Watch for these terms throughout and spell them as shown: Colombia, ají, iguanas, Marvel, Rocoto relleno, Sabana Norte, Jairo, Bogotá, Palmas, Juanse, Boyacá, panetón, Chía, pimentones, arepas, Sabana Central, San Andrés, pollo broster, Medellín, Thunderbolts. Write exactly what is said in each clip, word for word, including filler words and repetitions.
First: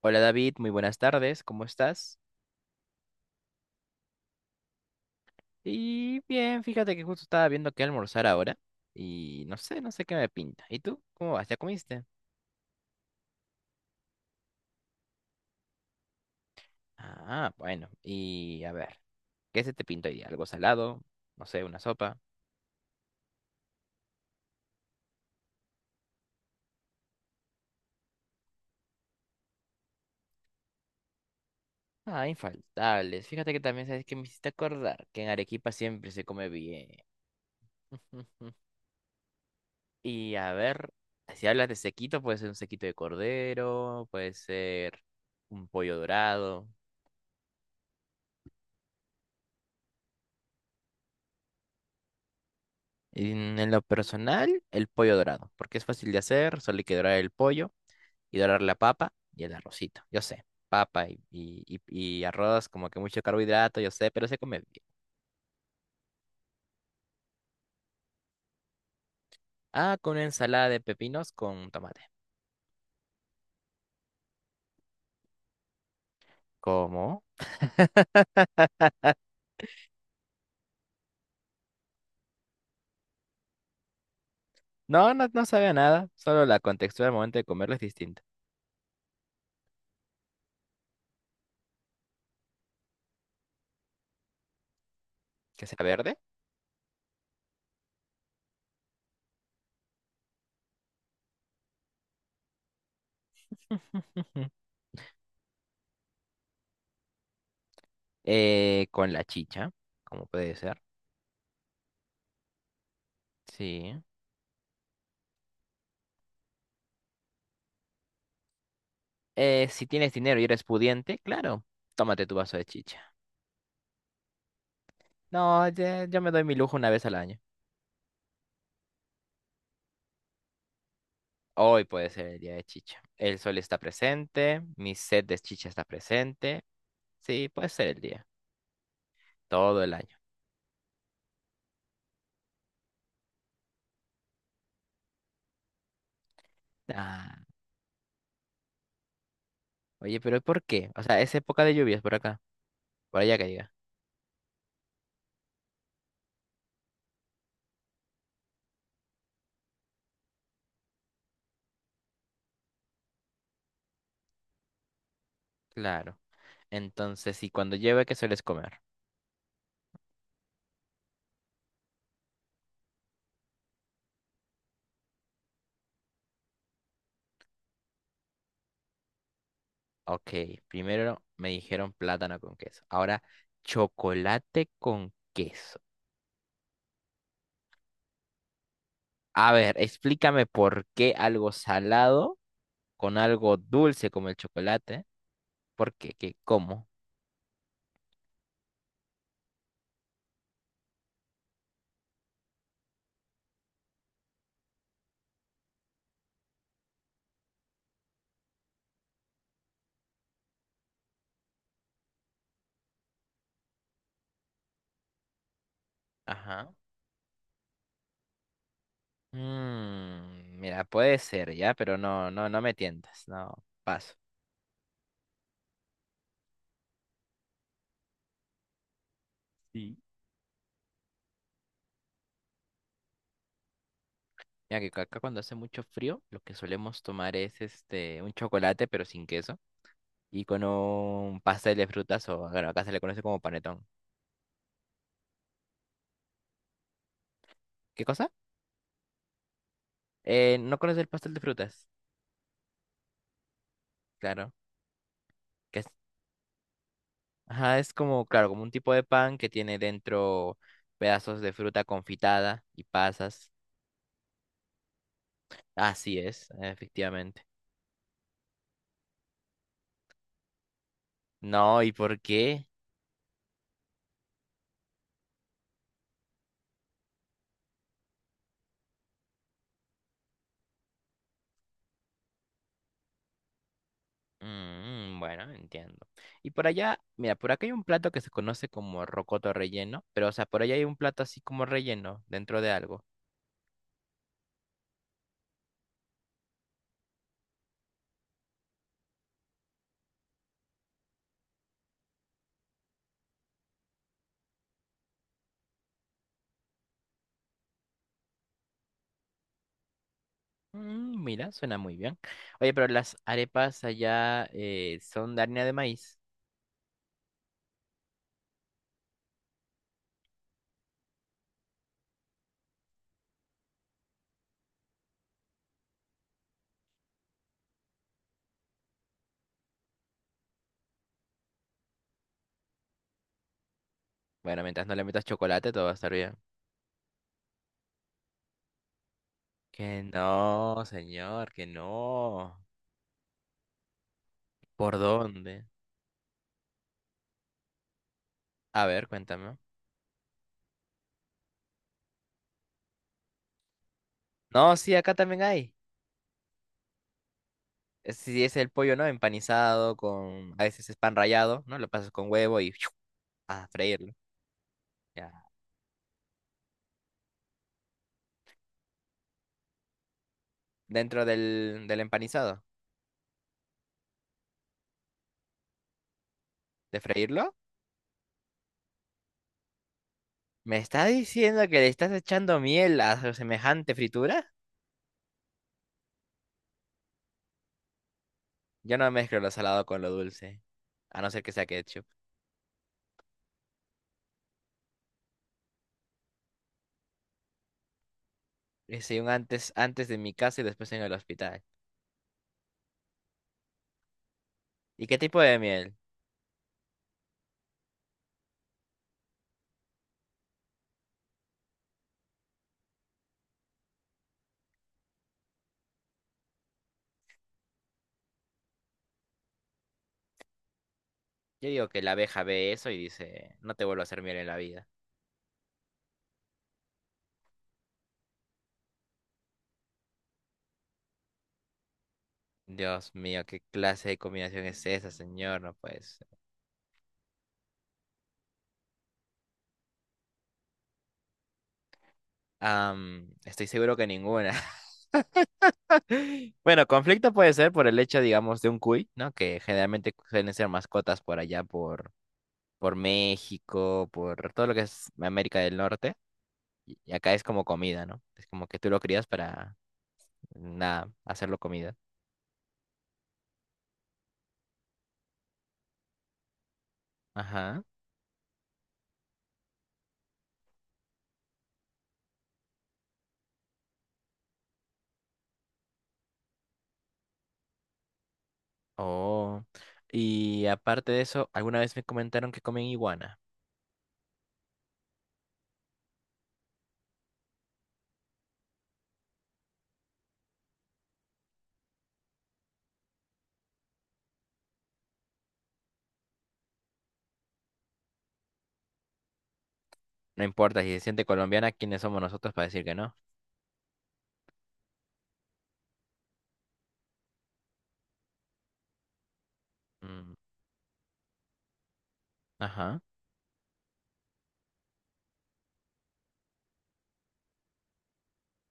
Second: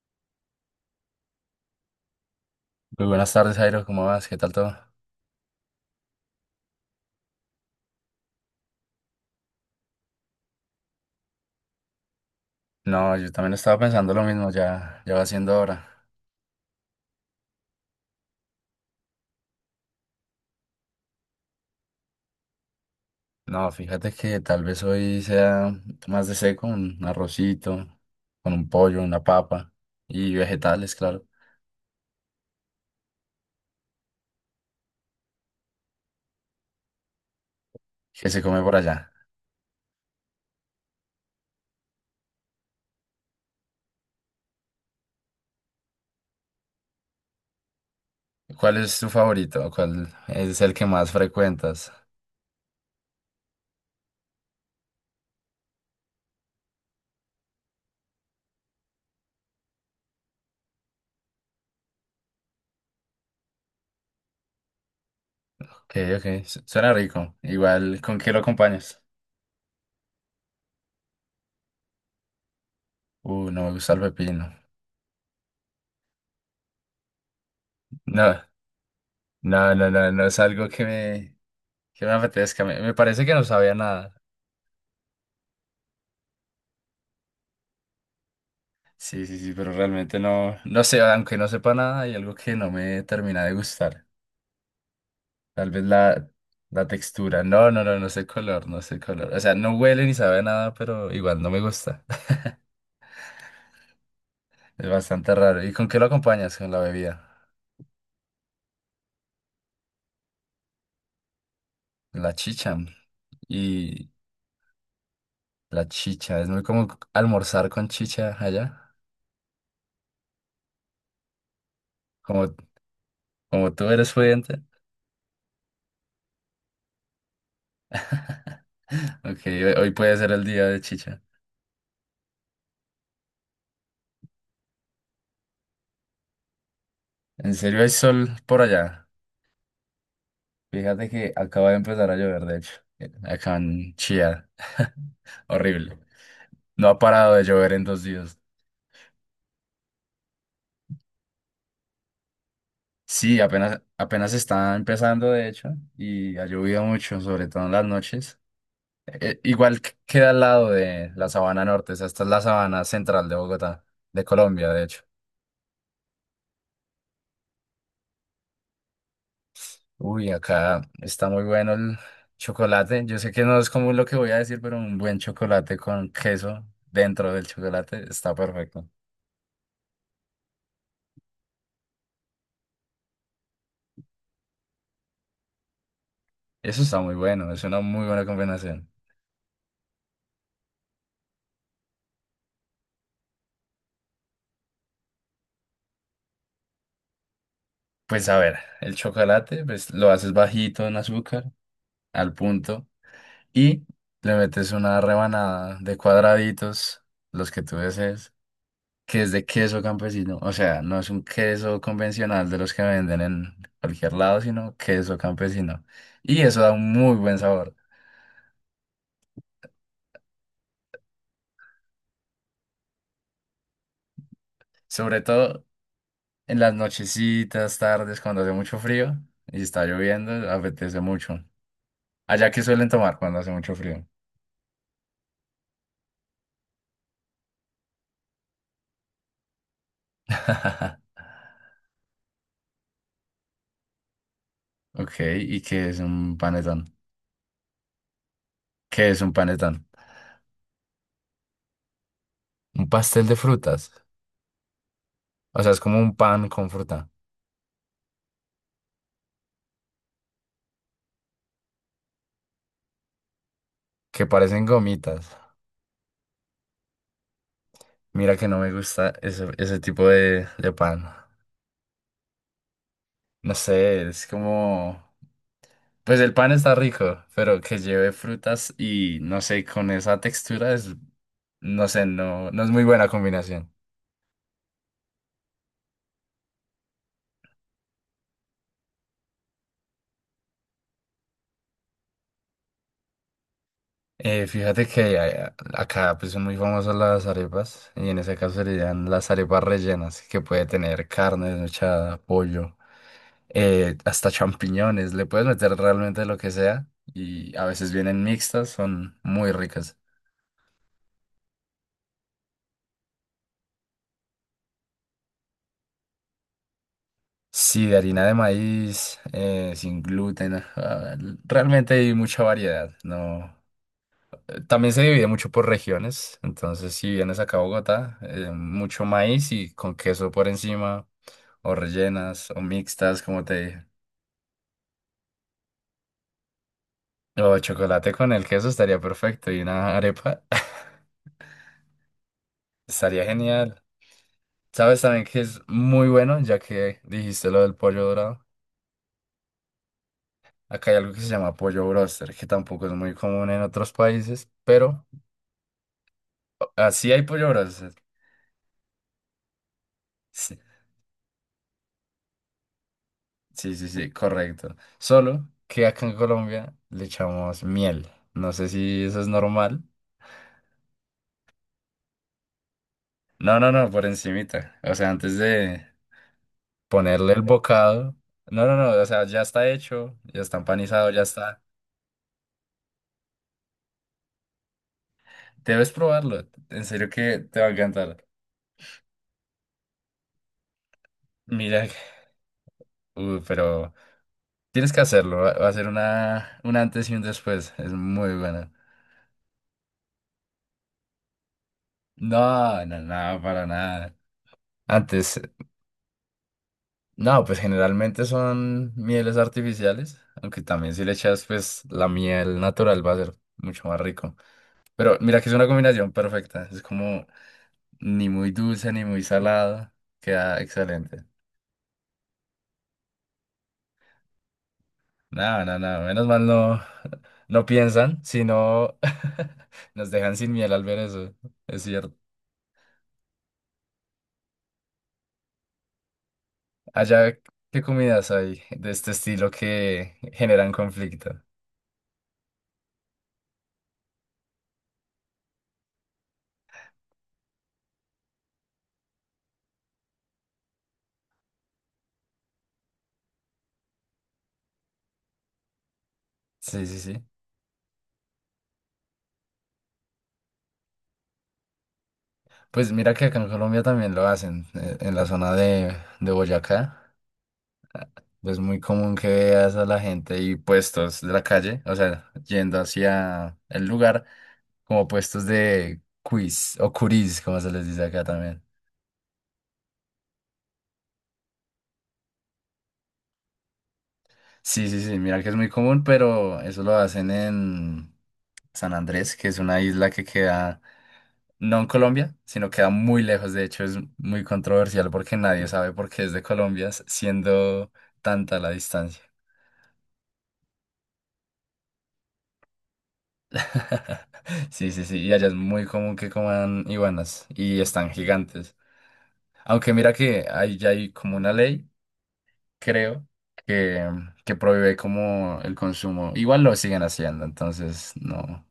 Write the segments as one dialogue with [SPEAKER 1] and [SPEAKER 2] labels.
[SPEAKER 1] Hola David, muy buenas tardes, ¿cómo estás?
[SPEAKER 2] Muy buenas tardes, Jairo, ¿cómo vas? ¿Qué tal todo?
[SPEAKER 1] Y bien, fíjate que justo estaba viendo qué almorzar ahora y no sé, no sé qué me pinta. ¿Y tú? ¿Cómo vas? ¿Ya comiste?
[SPEAKER 2] No, yo también estaba pensando lo mismo, ya, ya va siendo hora.
[SPEAKER 1] Ah, bueno, y a ver, ¿qué se te pinta hoy día? ¿Algo salado? No sé, una sopa.
[SPEAKER 2] No, fíjate que tal vez hoy sea más de seco, un arrocito, con un pollo, una papa y vegetales, claro,
[SPEAKER 1] Ah, infaltables. Fíjate que también sabes que me hiciste acordar que en Arequipa siempre se come bien.
[SPEAKER 2] que se come por allá.
[SPEAKER 1] Y a ver, si hablas de sequito, puede ser un sequito de cordero, puede ser un pollo dorado.
[SPEAKER 2] ¿Cuál es tu favorito? ¿Cuál es el que más frecuentas?
[SPEAKER 1] En, en lo personal, el pollo dorado, porque es fácil de hacer, solo hay que dorar el pollo y dorar la papa y el arrocito. Yo sé, papa y, y, y- y- arroz, como que mucho carbohidrato, yo sé, pero se come bien.
[SPEAKER 2] Ok, ok, su- suena rico. Igual, ¿con qué lo acompañas?
[SPEAKER 1] Ah, con una ensalada de pepinos con tomate.
[SPEAKER 2] Uh, no me gusta el pepino.
[SPEAKER 1] ¿Cómo?
[SPEAKER 2] No, no, no, no, no es algo que me, que me apetezca. Me, me parece que no sabía nada.
[SPEAKER 1] No, no, no sabe a nada, solo la contextura al momento de comerlo es distinta.
[SPEAKER 2] Sí, sí, sí, pero realmente no, no sé, aunque no sepa nada, hay algo que no me termina de gustar.
[SPEAKER 1] Que
[SPEAKER 2] Tal
[SPEAKER 1] sea
[SPEAKER 2] vez
[SPEAKER 1] verde.
[SPEAKER 2] la, la textura. No, no, no, no sé el color, no sé el color. O sea, no huele ni sabe a nada, pero igual no me gusta.
[SPEAKER 1] Ujú.
[SPEAKER 2] Es bastante raro. ¿Y con qué lo acompañas? Con la bebida.
[SPEAKER 1] Eh, con la chicha, como puede ser.
[SPEAKER 2] La chicha.
[SPEAKER 1] Sí.
[SPEAKER 2] Y la chicha, es muy como almorzar con chicha allá.
[SPEAKER 1] Eh, si tienes dinero y eres pudiente, claro, tómate tu
[SPEAKER 2] Como,
[SPEAKER 1] vaso de chicha.
[SPEAKER 2] como tú eres pudiente.
[SPEAKER 1] No, ya- yo me doy mi lujo una vez al año.
[SPEAKER 2] Ok, hoy hoy puede ser el día de chicha.
[SPEAKER 1] Hoy puede ser el día de chicha. El sol está presente, mi sed de chicha está presente. Sí,
[SPEAKER 2] ¿En
[SPEAKER 1] puede
[SPEAKER 2] serio
[SPEAKER 1] ser
[SPEAKER 2] hay
[SPEAKER 1] el día,
[SPEAKER 2] sol por allá?
[SPEAKER 1] todo el año.
[SPEAKER 2] Fíjate que acaba de empezar a llover, de hecho, acá en Chía. Horrible. No ha parado
[SPEAKER 1] Ah,
[SPEAKER 2] de llover en dos días.
[SPEAKER 1] oye, pero ¿por qué? O sea, es época de lluvias por acá, por allá
[SPEAKER 2] Sí,
[SPEAKER 1] que diga.
[SPEAKER 2] apenas, apenas está empezando, de hecho, y ha llovido mucho, sobre todo en las noches. Eh, igual que- queda al lado de la Sabana Norte, o sea, esta es la Sabana Central de Bogotá, de Colombia, de hecho.
[SPEAKER 1] Claro. Entonces, si cuando llueve, ¿qué sueles comer?
[SPEAKER 2] Uy, acá está muy bueno el chocolate. Yo sé que no es común lo que voy a decir, pero un buen chocolate con queso dentro del chocolate está perfecto.
[SPEAKER 1] Ok, primero me dijeron plátano con queso. Ahora, chocolate con queso.
[SPEAKER 2] Eso está muy bueno, es una muy buena combinación.
[SPEAKER 1] A ver, explícame por qué algo salado con algo dulce como el chocolate. ¿Por qué? ¿Qué? ¿Cómo?
[SPEAKER 2] Pues a ver, el chocolate, pues lo haces bajito en azúcar, al punto, y le metes una rebanada de cuadraditos, los que tú desees, que es de queso campesino. O sea, no es un queso convencional de los que venden en cualquier lado, sino queso campesino. Y eso da
[SPEAKER 1] Ajá.
[SPEAKER 2] un muy buen sabor,
[SPEAKER 1] Mm, mira, puede ser ya, pero no, no, no me tientas, no, paso.
[SPEAKER 2] sobre todo en las nochecitas, tardes, cuando hace mucho frío y está
[SPEAKER 1] Sí.
[SPEAKER 2] lloviendo, apetece mucho. Allá que suelen tomar cuando hace mucho frío.
[SPEAKER 1] Mira que acá cuando hace mucho frío, lo que solemos tomar es este un chocolate pero sin queso y con un pastel de frutas o bueno, acá se le conoce como panetón.
[SPEAKER 2] Ok, ¿y qué es un panetón?
[SPEAKER 1] ¿Qué cosa?
[SPEAKER 2] ¿Qué es un panetón?
[SPEAKER 1] Eh, ¿no conoces el pastel de frutas?
[SPEAKER 2] Un pastel de frutas.
[SPEAKER 1] Claro,
[SPEAKER 2] O sea,
[SPEAKER 1] que
[SPEAKER 2] es
[SPEAKER 1] es,
[SPEAKER 2] como un pan con fruta,
[SPEAKER 1] ajá, es como claro, como un tipo de pan que tiene dentro pedazos de fruta confitada y pasas.
[SPEAKER 2] que parecen gomitas.
[SPEAKER 1] Así es, efectivamente.
[SPEAKER 2] Mira que no me gusta ese, ese tipo de, de pan.
[SPEAKER 1] No, ¿y por qué?
[SPEAKER 2] No sé, es como... Pues el pan está rico, pero que lleve frutas y no sé, con esa textura es... No sé, no, no es muy buena combinación.
[SPEAKER 1] Mm, mm, bueno, entiendo. Y por allá, mira, por acá hay un plato que se conoce como rocoto relleno, pero o sea, por allá hay un plato así como relleno dentro de algo.
[SPEAKER 2] Eh, fíjate que a- acá pues son muy famosas las arepas y en ese caso serían las arepas rellenas que puede tener carne desmechada, pollo, eh, hasta champiñones, le puedes meter realmente lo que sea y a veces vienen mixtas, son muy ricas.
[SPEAKER 1] Mm, mira, suena muy bien. Oye, pero las arepas allá eh, son de harina de maíz.
[SPEAKER 2] Sí, de harina de maíz, eh, sin gluten, ah, realmente hay mucha variedad, ¿no? Eh, También se divide mucho por regiones, entonces si vienes acá a Bogotá, eh, mucho maíz y con queso por encima, o rellenas, o mixtas, como te dije.
[SPEAKER 1] Bueno, mientras no le metas chocolate, todo va a estar bien.
[SPEAKER 2] O chocolate con el queso estaría perfecto y una
[SPEAKER 1] Que
[SPEAKER 2] arepa
[SPEAKER 1] no, señor, que no.
[SPEAKER 2] estaría genial.
[SPEAKER 1] ¿Por
[SPEAKER 2] ¿Sabes también que es
[SPEAKER 1] dónde?
[SPEAKER 2] muy bueno, ya que dijiste lo del pollo dorado?
[SPEAKER 1] A ver, cuéntame.
[SPEAKER 2] Acá hay algo que se llama pollo broster, que tampoco es muy común en otros países,
[SPEAKER 1] No, sí,
[SPEAKER 2] pero
[SPEAKER 1] acá también hay.
[SPEAKER 2] así hay pollo broster.
[SPEAKER 1] Es Si es el pollo, ¿no? Empanizado con,
[SPEAKER 2] Sí,
[SPEAKER 1] a veces es pan rallado, ¿no? Lo pasas con huevo y a
[SPEAKER 2] sí, sí, sí,
[SPEAKER 1] freírlo.
[SPEAKER 2] correcto. Solo que acá en Colombia le echamos miel. No sé si eso es normal.
[SPEAKER 1] Dentro del, del empanizado,
[SPEAKER 2] No, no, no, por encimita. O sea, antes de,
[SPEAKER 1] De
[SPEAKER 2] ponerle el
[SPEAKER 1] freírlo.
[SPEAKER 2] bocado. No, no, no, o sea, ya está hecho, ya está
[SPEAKER 1] ¿Me estás
[SPEAKER 2] empanizado, ya
[SPEAKER 1] diciendo
[SPEAKER 2] está.
[SPEAKER 1] que le estás echando miel a semejante fritura?
[SPEAKER 2] Debes probarlo, en serio que te va a encantar.
[SPEAKER 1] Yo no mezclo lo salado con lo dulce, a no ser que sea
[SPEAKER 2] Mira, que-
[SPEAKER 1] ketchup.
[SPEAKER 2] uh, pero tienes que hacerlo, va va a ser una, un antes y un después, es muy buena.
[SPEAKER 1] Hice un antes, antes de mi casa y después en el hospital.
[SPEAKER 2] No, no, no, para nada.
[SPEAKER 1] ¿Y qué
[SPEAKER 2] Antes,
[SPEAKER 1] tipo de miel?
[SPEAKER 2] no, pues generalmente son mieles artificiales, aunque también si le echas pues la miel natural va a ser mucho más rico. Pero mira que es una combinación perfecta, es como ni muy dulce ni muy salado. Queda excelente.
[SPEAKER 1] Yo digo que la abeja ve eso y dice, no te vuelvo a hacer miel en la vida.
[SPEAKER 2] No, no, no, menos mal no, no piensan, sino nos dejan sin miel al ver eso, es cierto.
[SPEAKER 1] Dios mío, ¿qué clase de combinación es esa, señor? No pues.
[SPEAKER 2] Allá, ¿qué comidas hay de este estilo que generan conflicto?
[SPEAKER 1] Estoy seguro que ninguna. Bueno, conflicto puede ser por el hecho, digamos, de un cuy, ¿no? Que generalmente suelen ser mascotas por allá, por, por México, por todo lo que es América del Norte.
[SPEAKER 2] Sí,
[SPEAKER 1] Y
[SPEAKER 2] sí,
[SPEAKER 1] y
[SPEAKER 2] sí.
[SPEAKER 1] acá es como comida, ¿no? Es como que tú lo crías para, nada, hacerlo comida.
[SPEAKER 2] Pues mira que acá en Colombia también lo hacen, eh, en la zona de, de Boyacá.
[SPEAKER 1] Ajá.
[SPEAKER 2] Es muy común que veas a la gente y puestos de la calle, o sea, yendo hacia el lugar, como puestos de quiz o curis, como se les dice acá también.
[SPEAKER 1] Oh. Y aparte de eso, alguna vez me comentaron que comen iguana.
[SPEAKER 2] Sí, sí, sí, mira que es muy común, pero eso lo hacen en San Andrés, que es una isla que queda no en Colombia, sino queda muy lejos. De hecho, es muy controversial porque nadie sabe por qué es de Colombia, s- siendo tanta la distancia.
[SPEAKER 1] No importa, si se siente colombiana, ¿quiénes somos nosotros para decir que no?
[SPEAKER 2] Sí, sí, sí, y allá es muy común que coman iguanas y están gigantes. Aunque mira
[SPEAKER 1] Mm.
[SPEAKER 2] que hay, ya hay como una ley,
[SPEAKER 1] Ajá.
[SPEAKER 2] creo, que, que prohíbe como el consumo. Igual lo siguen haciendo, entonces no,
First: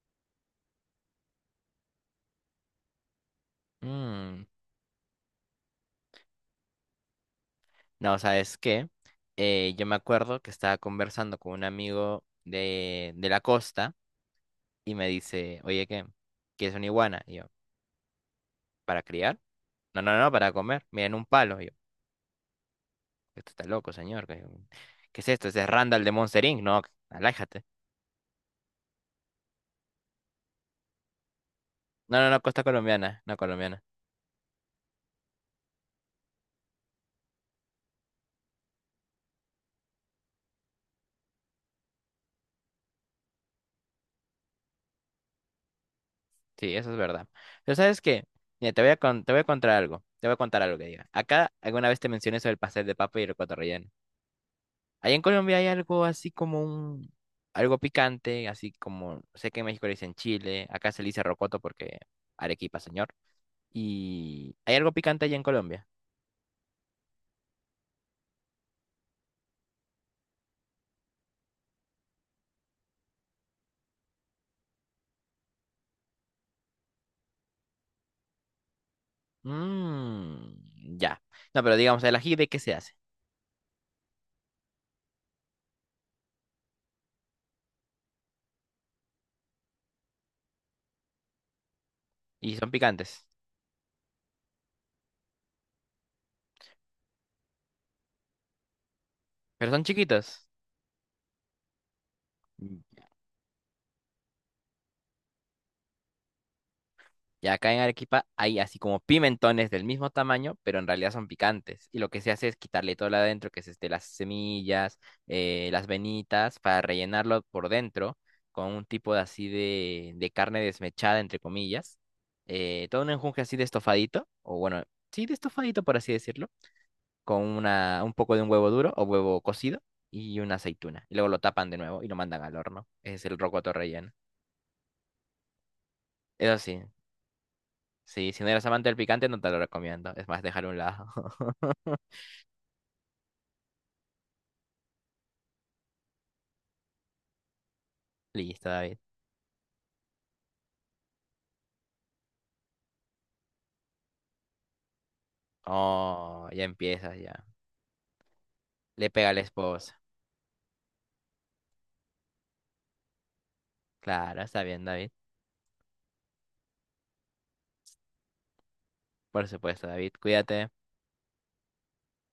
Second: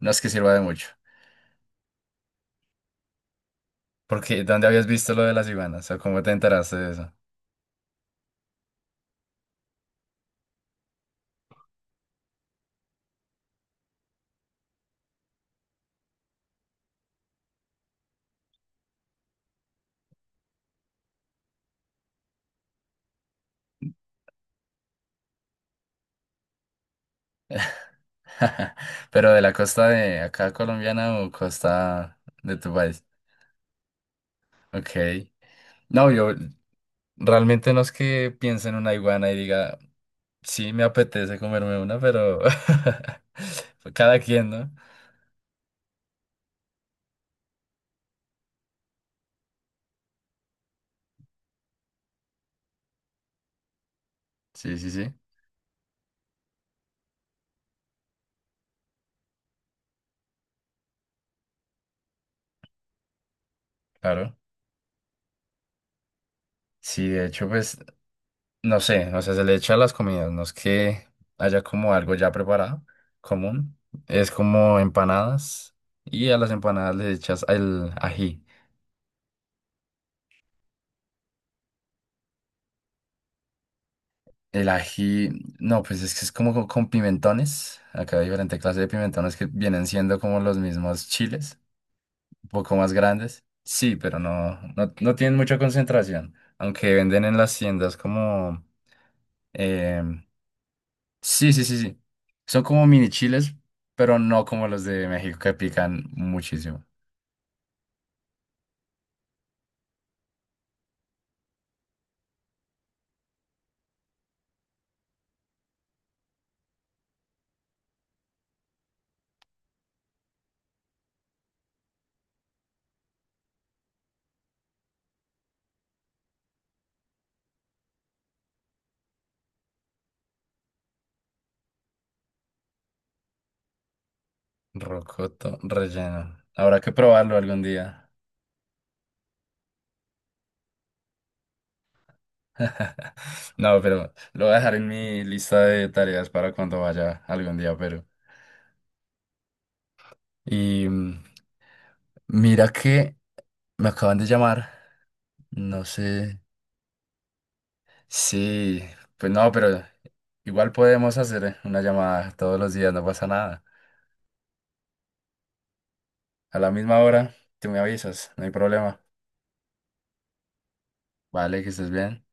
[SPEAKER 2] no es que sirva de mucho.
[SPEAKER 1] Mm.
[SPEAKER 2] Porque ¿dónde habías visto lo de las iguanas? ¿O cómo te enteraste de eso?
[SPEAKER 1] No, sabes que eh, yo me acuerdo que estaba conversando con un amigo de, de la costa y me dice, oye, ¿qué? ¿Quieres una iguana? Y yo, ¿para criar? No, no, no, para comer. Miren un palo. Y yo, esto está loco, señor. ¿Qué, qué es esto? Ese es Randall de Monster inc. No, alájate.
[SPEAKER 2] Pero de la costa de acá colombiana o
[SPEAKER 1] No,
[SPEAKER 2] costa
[SPEAKER 1] no, no,
[SPEAKER 2] de
[SPEAKER 1] costa
[SPEAKER 2] tu país.
[SPEAKER 1] colombiana, no colombiana.
[SPEAKER 2] Ok. No, yo realmente no es que piense en una iguana y diga, sí, me apetece comerme una, pero cada quien, ¿no?
[SPEAKER 1] Sí, eso es verdad. Pero ¿sabes qué? Mira, te voy a, con- te voy a contar algo. Te voy a contar algo que diga. Acá alguna vez te mencioné sobre el pastel de papa y el cotorrelleno.
[SPEAKER 2] Sí, sí,
[SPEAKER 1] Allá
[SPEAKER 2] sí,
[SPEAKER 1] en Colombia hay algo así como un, algo picante, así como, sé que en México le dicen chile, acá se le dice rocoto porque Arequipa, señor.
[SPEAKER 2] claro.
[SPEAKER 1] Y hay algo picante allá en Colombia.
[SPEAKER 2] Sí, de hecho, pues, no sé, o sea, se le echa a las comidas, no es que haya como algo ya preparado, común, es como empanadas y a las empanadas le echas el ají.
[SPEAKER 1] Mmm, ya. No, pero digamos, el ají de qué se hace.
[SPEAKER 2] El ají, no, pues es que es como co- con pimentones, acá hay diferentes clases de pimentones que vienen siendo como los mismos chiles, un
[SPEAKER 1] Y son
[SPEAKER 2] poco más
[SPEAKER 1] picantes,
[SPEAKER 2] grandes, sí, pero no, no, no tienen mucha concentración, aunque venden en las tiendas como...
[SPEAKER 1] pero son
[SPEAKER 2] em,
[SPEAKER 1] chiquitos.
[SPEAKER 2] Sí, sí, sí, sí. Son como mini chiles, pero no como los de México que pican muchísimo.
[SPEAKER 1] Y acá en Arequipa hay así como pimentones del mismo tamaño, pero en realidad son picantes. Y lo que se hace es quitarle todo lo adentro, que es este, las semillas, eh, las venitas, para rellenarlo por dentro con un tipo de así de, de carne desmechada, entre comillas. Eh, todo un enjunje así de estofadito, o bueno, sí, de estofadito, por así decirlo, con una, un poco de un huevo duro o huevo cocido y una aceituna. Y luego lo tapan de nuevo y lo mandan al horno. Ese es el rocoto relleno.
[SPEAKER 2] Rocoto relleno.
[SPEAKER 1] Eso
[SPEAKER 2] Habrá
[SPEAKER 1] sí,
[SPEAKER 2] que probarlo algún día.
[SPEAKER 1] sí, si no eres amante del picante, no te lo recomiendo. Es más, dejar a un lado.
[SPEAKER 2] No, pero lo voy a dejar en mi lista de tareas para cuando vaya algún día, pero...
[SPEAKER 1] Listo, David.
[SPEAKER 2] Y mm, mira que me acaban de llamar. No sé.
[SPEAKER 1] Oh, ya empiezas ya.
[SPEAKER 2] Sí,
[SPEAKER 1] Le pega a
[SPEAKER 2] pues
[SPEAKER 1] la
[SPEAKER 2] no, pero
[SPEAKER 1] esposa.
[SPEAKER 2] igual podemos hacer una llamada todos los días, no pasa nada.
[SPEAKER 1] Claro, está bien, David.
[SPEAKER 2] A la misma hora, tú me avisas, no hay problema.
[SPEAKER 1] Por supuesto, David. Cuídate.
[SPEAKER 2] Vale, que estés bien.